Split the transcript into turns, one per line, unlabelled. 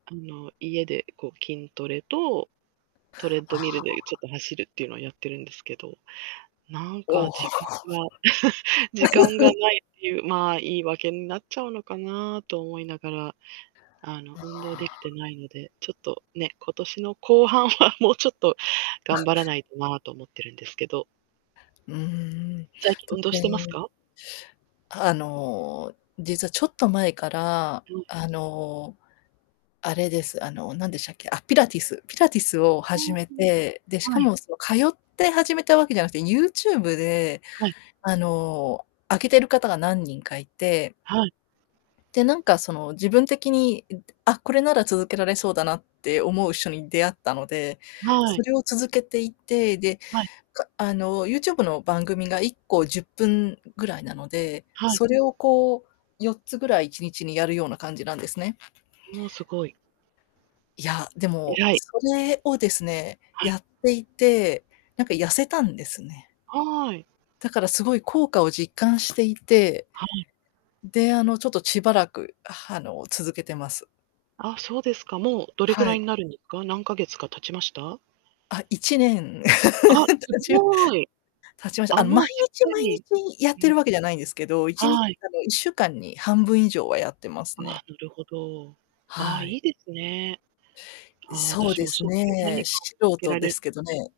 あの、家で、こう、筋トレと、トレッ
あ
ドミルでちょっ
あ。
と走るっていうのをやってるんですけど、なんか、
おお。
時間が 時間が ないっていうまあ、言い訳になっちゃうのかな、と思いながら、あの、
あ
運動できて
あ。
ないので、ちょっとね、今年の後半はもうちょっと頑張ら
[unintelligible]
ないとな、と思ってるんですけど。
うーん、
最近、運動してます
[unintelligible]
か？
あの、実はちょっと前から、
うん。
あの、あれです、あの、何でしたっけ？あ、ピラティス、ピラティスを
[unintelligible]
始め
は
て、で、しか
い。
も、その、通って始めた訳じゃなくて、YouTube で、
はい。
あの、上げてる方が何人かいて
はい。
で、なんかその自分的に、あ、これなら続けられそうだなって思う人に出会ったので、
は
そ
い。
れを続けていて、で、
はい。
かあの、YouTube の番組が1個10分ぐらいなので、
はい。
それをこう4つぐらい1日にやるような感じなんですね。
おお、すごい。
いや、で
え
も、
らい。
それをですね、
はい。
やっていて、なんか痩せたんですね。
はい。
だからすごい効果を実感していて、
は
で、あ
い。
の、ちょっとしばらく、は、あの、続けてます。
あ、そうですか。もうどれく
は
らい
い。
になるんですか？何か月か経ちました？
あっ、1年
あ、す
たち、
ごい。
経ちました。
あ、
あの、
もう、
毎
しっ
日
か
毎
り
日やっ
う
て
ん。
るわけじゃないんですけど、いちに
はい。
あの、1週間に半分以上はやってます
あ
ね。
あ、なるほど。ああ、
は
い
い。
いですね。ああ、
そう
私
で
も
す
そういう何
ね、
かを見
し素
つけ
人
ら
で
れる
す
と
けどね。